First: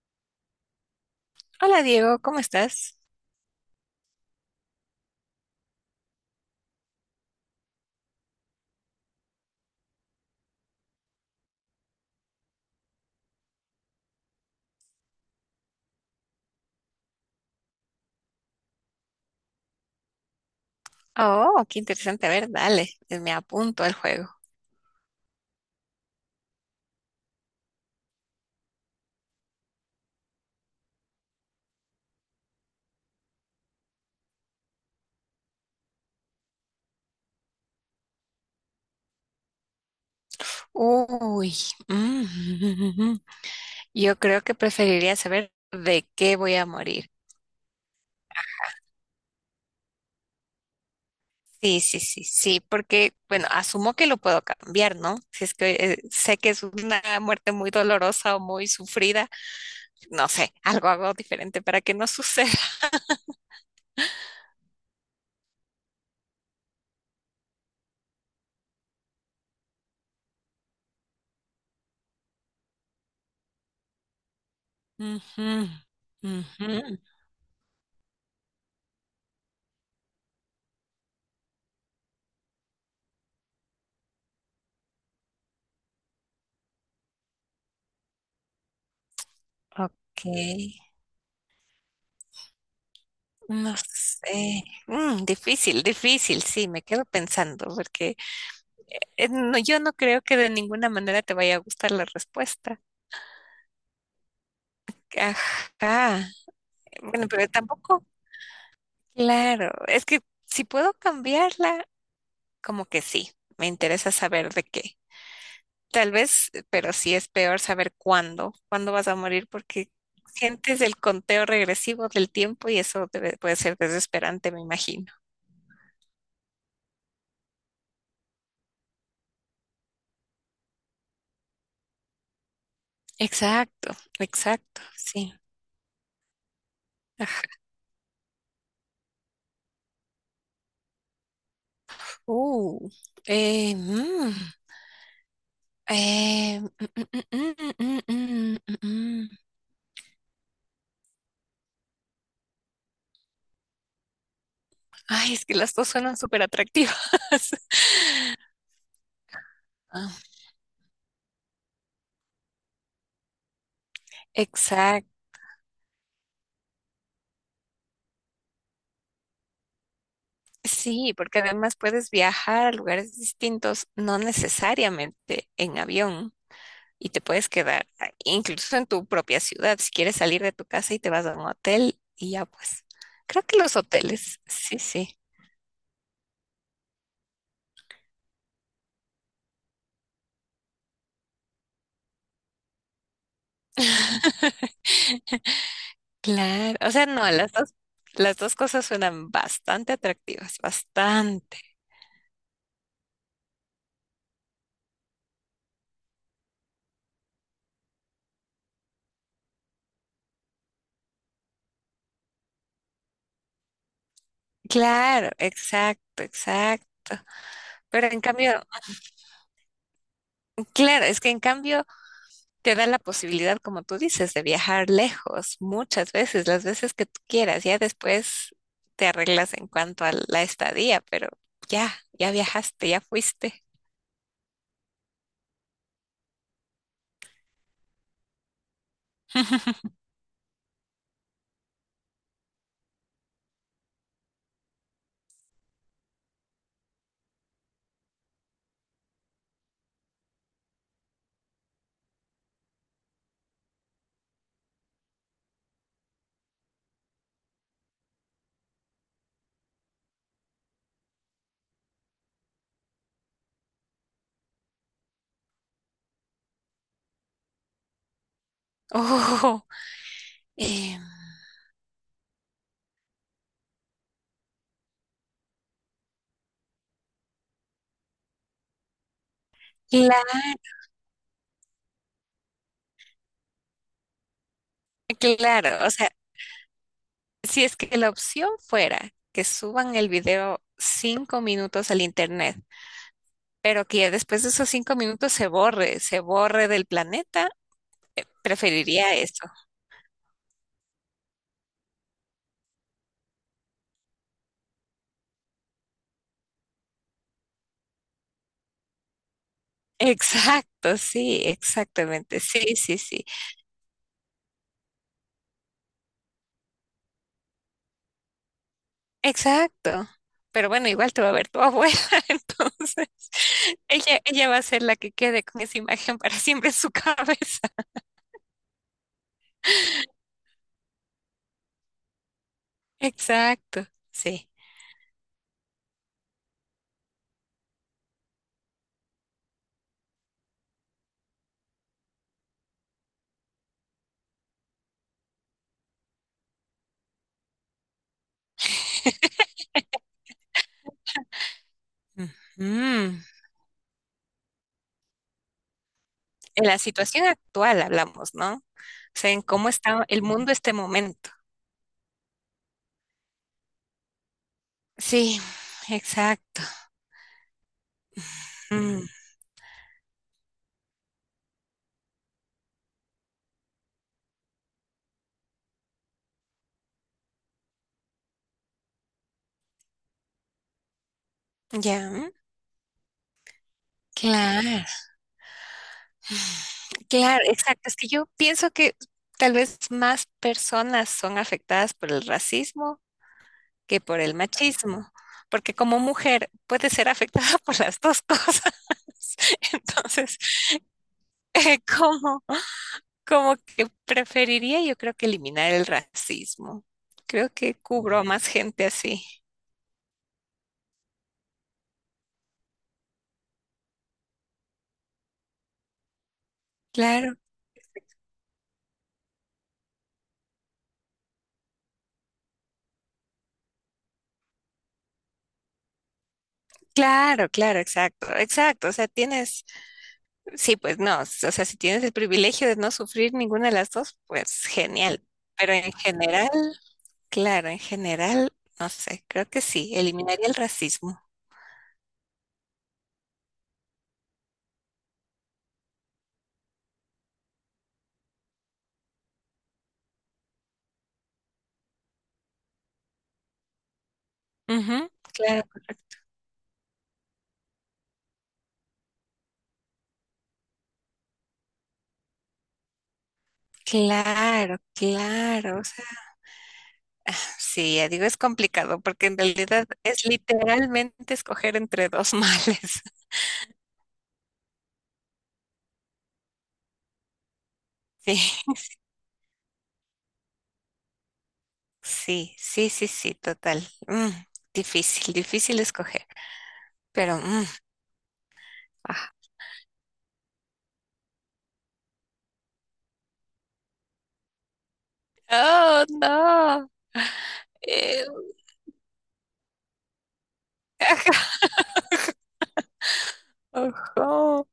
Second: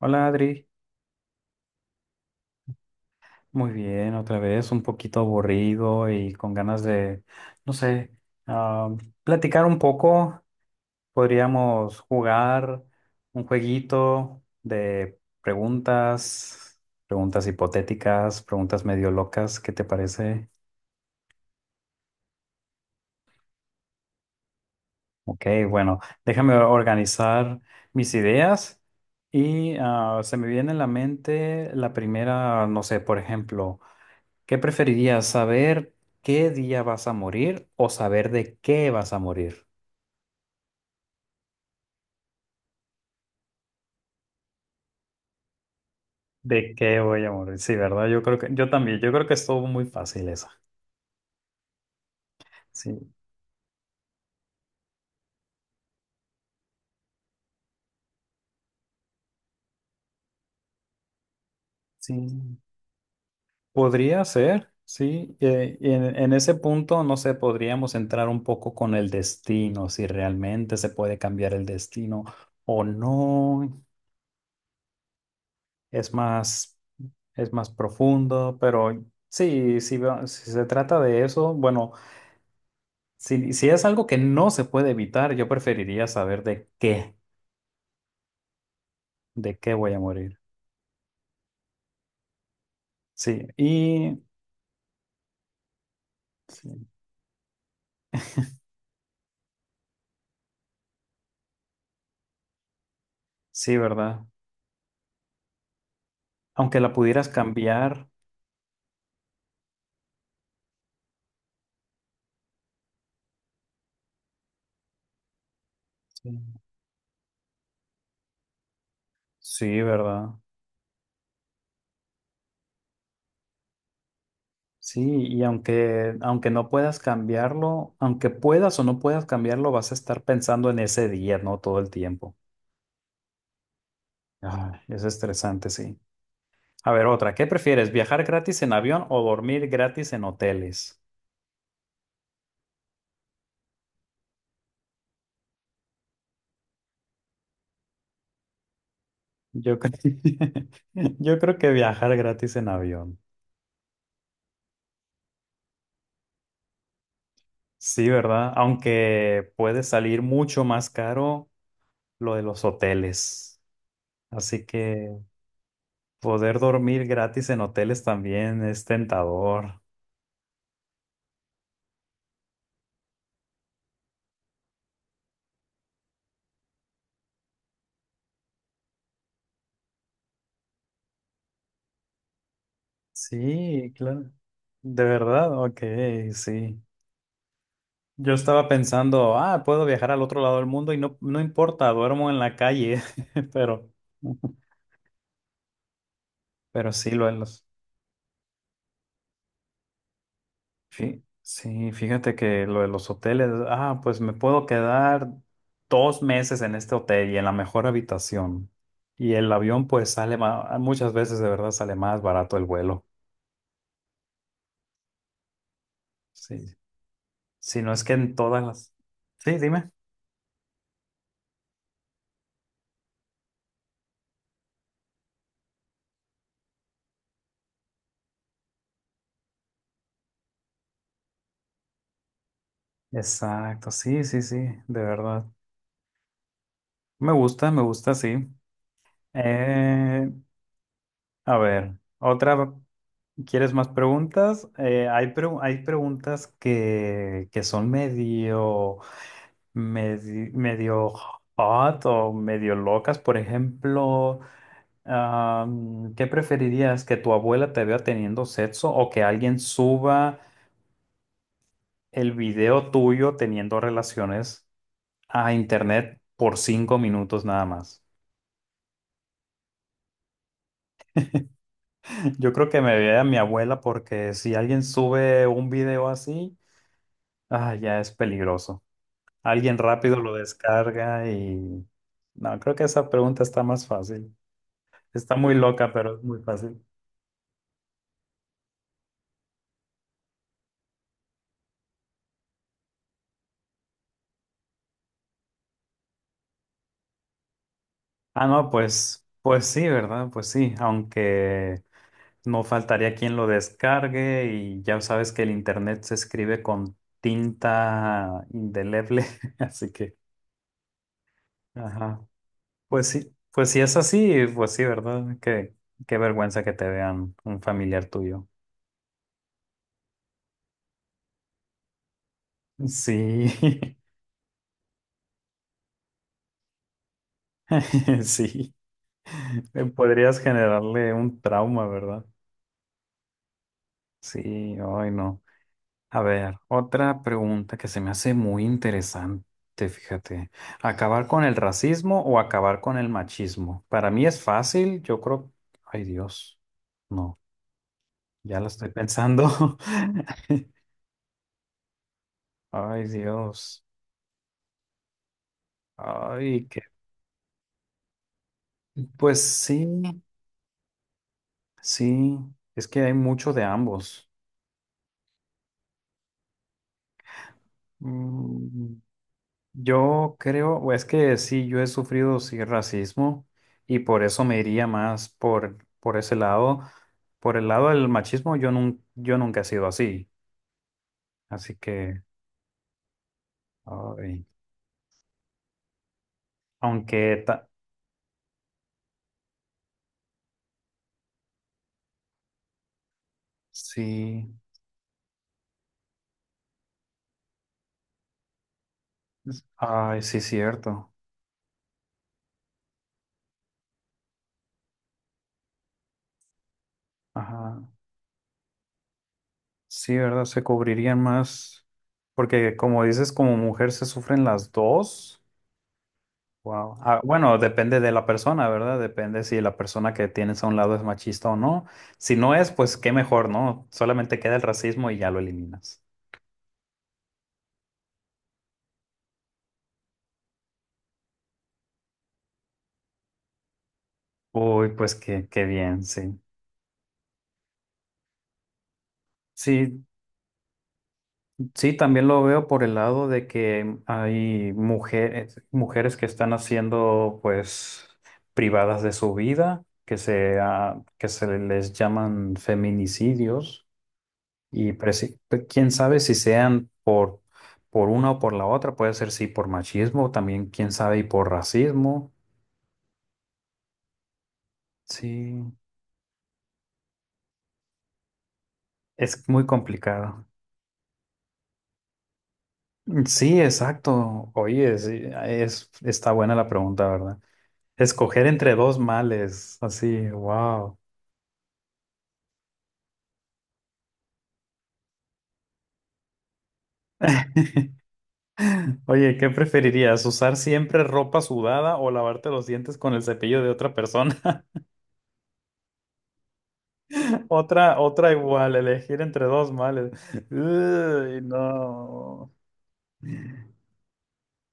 Hola Adri, Hola Diego, ¿cómo estás? muy bien, otra vez un poquito aburrido y con ganas de, no sé, ah, platicar un poco. Podríamos jugar un jueguito de preguntas, preguntas hipotéticas, preguntas medio locas, ¿qué te parece? Oh, qué interesante. A ver, dale, me apunto al juego. Ok, bueno, déjame organizar mis ideas y se me viene a la mente la primera, no sé, por ejemplo. ¿Qué preferirías, saber qué día vas a morir o saber de qué vas a morir? Uy, mm, yo creo que preferiría saber de qué voy a ¿De qué morir. voy a morir? Sí, ¿verdad? Yo creo que, yo también, yo creo que estuvo muy fácil esa. Sí, sí, sí, sí, Sí, porque, bueno, asumo que lo puedo cambiar, ¿no? Si es que sé que es una muerte muy dolorosa o muy sufrida, no sé, algo hago diferente para que no suceda. sí. Podría ser, sí. Y en ese punto, no sé, podríamos entrar un poco con el destino, si realmente se puede cambiar el destino o no. Ujú, Es ujú. más, es más profundo, pero sí, si, si se trata de eso, bueno. Si, si es algo que no se puede evitar, yo preferiría saber de qué voy a Ok, morir. Sí, no y sé. Mm, difícil, difícil, sí, me sí, quedo pensando, porque no, yo no creo que de ninguna manera te vaya a gustar la respuesta. sí, ¿verdad? Ajá. Aunque la Bueno, pudieras pero tampoco, cambiar, claro, es que si puedo cambiarla, como que sí, me interesa saber de qué. Tal vez, sí, pero sí es peor saber cuándo, cuándo vas a morir, sí, porque ¿verdad? sientes el conteo regresivo del tiempo y eso puede ser desesperante, me imagino. Sí, y aunque, aunque no puedas cambiarlo, aunque puedas o no puedas cambiarlo, vas a estar pensando en ese día, ¿no? Todo el tiempo. Exacto, Ay, exacto, es sí. estresante, sí. A ver, otra, ¿qué Ajá. prefieres? ¿Viajar gratis en avión o dormir gratis en hoteles? Uh, mm. Mm, mm, mm, mm, mm, mm, mm. mm. Yo creo, yo creo que viajar gratis en avión. Ay, es que las dos suenan súper atractivas. Sí, ¿verdad? Aunque puede Ah, salir mucho más caro lo de los hoteles. Así Exacto. que poder dormir gratis en hoteles también es tentador. Sí, porque además puedes viajar a lugares distintos, no necesariamente en avión, y te puedes quedar incluso en tu propia ciudad, si quieres salir de tu casa y te vas a un hotel, y ya pues. Creo que los Sí, claro. hoteles, sí, De sí. verdad, ok, sí. Yo estaba pensando, puedo viajar al otro lado del mundo y no, no importa, duermo en la calle, pero, Claro, o pero sea, sí, lo no, las es. dos, las dos cosas suenan bastante atractivas, Sí, bastante. sí, fíjate que lo de los hoteles, pues me puedo quedar 2 meses en este hotel y en la mejor habitación. Y el avión pues sale más, muchas veces de verdad sale más barato el vuelo. Claro, exacto, Sí. exacto. Si no es Pero que en en todas cambio, las... Sí, dime. claro, es que en cambio te da la posibilidad, como tú dices, de viajar lejos muchas veces, las veces que tú quieras. Ya después te arreglas en cuanto a la estadía, pero ya, ya viajaste, ya fuiste. Exacto, sí, sí, sí, de verdad. Me gusta, sí. Eh, a ver, otra, ¿quieres más preguntas? Hay, hay preguntas que son medio... medio hot o medio locas. Por ejemplo, ¿qué preferirías? ¿Que tu abuela te vea teniendo sexo o que alguien suba el video tuyo teniendo relaciones a internet por 5 minutos nada más? Oh, eh, Yo creo que me vea mi abuela porque si alguien sube un video así, ya es peligroso. Alguien rápido lo descarga y... No, creo que esa pregunta está más fácil. Está muy claro, o loca, sea, pero es muy fácil. si es que la opción fuera que suban el video 5 minutos al internet, pero que ya después de esos 5 minutos se borre del planeta. Ah, no, Preferiría pues, eso. pues sí, ¿verdad? Pues sí, aunque no faltaría quien lo descargue y ya sabes que el internet se escribe con tinta indeleble, así que, Exacto, sí, ajá, exactamente. Sí, sí, sí. Pues sí es así, pues sí, ¿verdad? Qué, qué vergüenza que te vean un familiar tuyo. Exacto. Pero bueno, igual te va a ver tu abuela, entonces Sí, ella va a ser la que quede con esa imagen para siempre en su cabeza. sí, podrías generarle un trauma, ¿verdad? Exacto, sí. Sí, ay, no. A ver, otra pregunta que se me hace muy interesante, fíjate. ¿Acabar con el racismo o acabar con el machismo? Para mí es fácil, yo creo. Ay, Dios. No, ya la estoy pensando. Ujú. Ay, Dios. Ay, En la qué. situación actual hablamos, ¿no? O sea, Pues en cómo sí, está el mundo este momento. sí, es que hay mucho de ambos. Sí, exacto. Mm, Mm, yo creo, o es que sí, yo he sufrido sí racismo y por eso me iría más por ese lado. Por el lado del machismo, yo, yo nunca he sido así. Así que, ya, ay, claro. aunque Claro, ta- exacto. Es que yo pienso que tal vez más personas son afectadas por el racismo que por el sí, machismo, porque como mujer puede ser afectada por las dos cosas. ay, Entonces, sí, cierto. eh, como, como que preferiría yo creo que eliminar el racismo. Creo que Ajá. cubro a más gente así. Sí, ¿verdad? Se cubrirían más. Porque como dices, como mujer se sufren las dos. Wow. Ah, Claro, bueno, depende de la persona, ¿verdad? Depende si la persona que tienes a un lado es machista o no. Si no es, pues qué mejor, ¿no? Solamente queda el racismo y ya lo eliminas. claro, claro, exacto, exacto. O sea, tienes... Sí, pues no, o sea, si tienes el privilegio de no sufrir ninguna de las dos, pues Uy, pues genial. qué, qué Pero en bien, sí. general, claro, en general, no sé, creo que sí, Sí, eliminaría el racismo. sí, también lo veo por el lado de que hay mujeres, mujeres que están haciendo, pues, privadas de su vida, que se, que se les llaman feminicidios. Y Ujú, pero sí, claro, quién correcto. sabe si sean por una o por la otra, puede ser sí por machismo, también quién sabe y por racismo. Claro, Sí, claro. O sea, sí, ya digo, es complicado porque en es muy realidad es complicado. literalmente escoger entre dos males. Sí, exacto. Oye, sí, es, está buena la pregunta, ¿verdad? Escoger Sí, entre dos males, así, wow. sí, sí, sí, sí, total. Mm, difícil, difícil escoger. Pero, ah. Oye, ¿qué preferirías? ¿Usar siempre ropa sudada o lavarte los dientes con el cepillo de otra persona? Oh, no. Otra, otra igual, elegir entre dos males. Uy, no. Ojo.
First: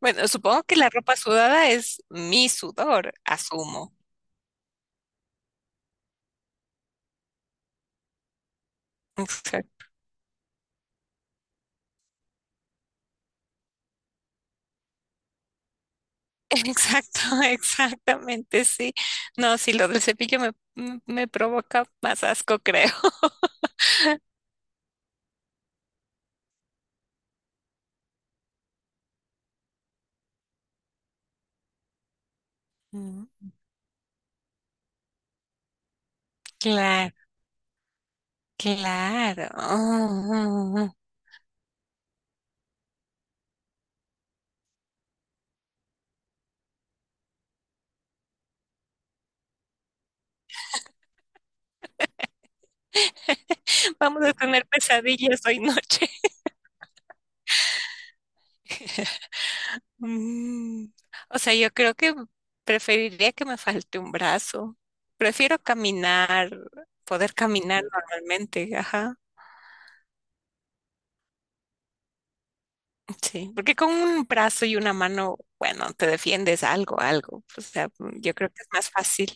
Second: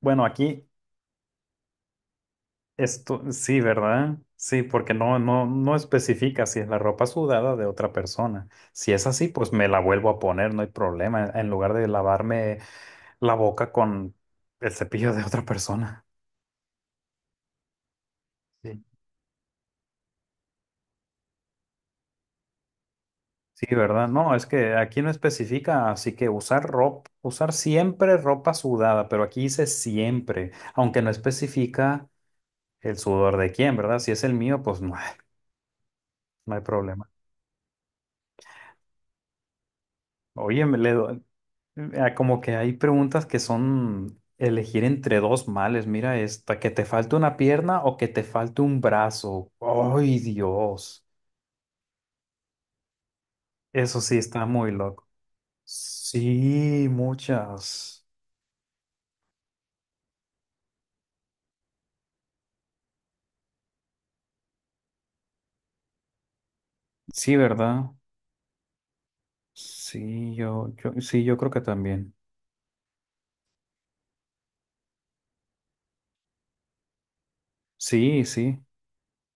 Bueno, Bueno, supongo aquí que la ropa sudada es mi sudor, esto, sí, asumo. ¿verdad? Sí, porque no, no, no especifica si es la ropa sudada de otra persona. Si es así, pues me la Exacto. vuelvo a poner, no hay problema, en lugar de lavarme la boca con el cepillo de otra persona. Exacto, exactamente, Sí. sí. No, sí, lo del cepillo me provoca más asco, creo. Sí, ¿verdad? No, es que aquí no especifica, así que usar ropa, usar siempre ropa sudada, pero aquí dice siempre, aunque no especifica el Mm. sudor de quién, ¿verdad? Si es el mío, pues no, no hay problema. Claro, claro. Oye, me le doy. Ah, como que hay preguntas que son elegir entre dos males. Mira esta, que te falte una pierna o que te falte un brazo. ¡Ay, Dios! Eso sí Vamos a está tener muy loco. pesadillas hoy noche. Sí, muchas. Mm. O sea, yo creo que preferiría que me falte un brazo. Prefiero caminar, poder Sí, caminar ¿verdad? normalmente, ajá. Sí, yo, sí, yo creo que también. Sí, porque con un brazo y una mano, bueno, te defiendes algo, algo. O sea, Sí, yo creo sí, que es más fácil.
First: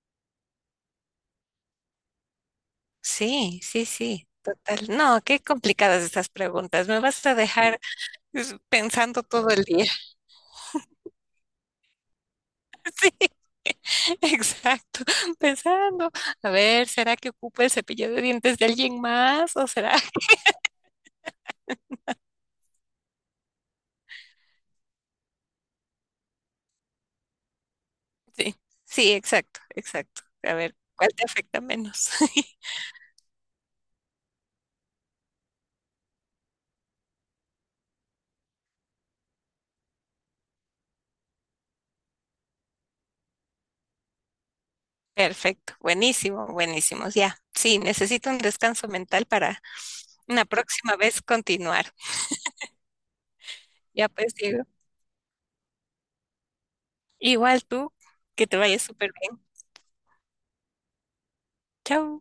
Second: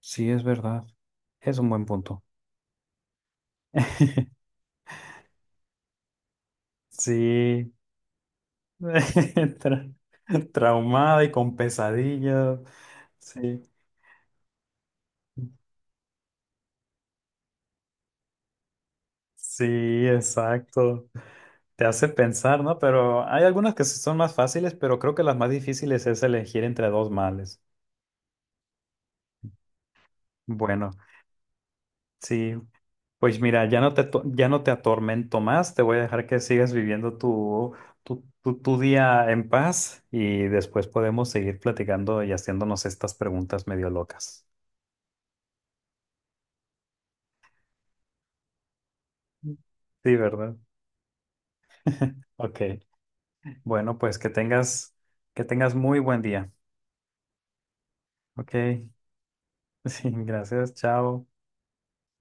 sí, es verdad. Es un buen punto. Sí, sí, sí, total. No, qué complicadas estas preguntas. Me vas a Sí. dejar es, pensando todo el día. Tra- traumada y con pesadillas. Sí, Sí, exacto, pensando. A ver, ¿será que ocupa el cepillo de dientes de alguien más? sí, ¿O será? exacto. Te hace pensar, ¿no? Pero hay algunas que sí son más fáciles, pero creo que las más difíciles es elegir entre dos males. Sí, sí, exacto, exacto. A ver, Bueno, ¿cuál te afecta menos? sí. Pues mira, ya no te, ya no te atormento más, te voy a dejar que sigas viviendo tu, tu día en paz y después podemos seguir platicando y haciéndonos estas preguntas medio locas. Perfecto, buenísimo, buenísimo. Ya, sí, necesito un descanso mental para Sí, una ¿verdad? próxima vez continuar. Ok. Bueno, Ya pues pues digo, que tengas muy buen día. igual tú, que Ok. te vaya súper bien. Sí, gracias. Chao. Chao.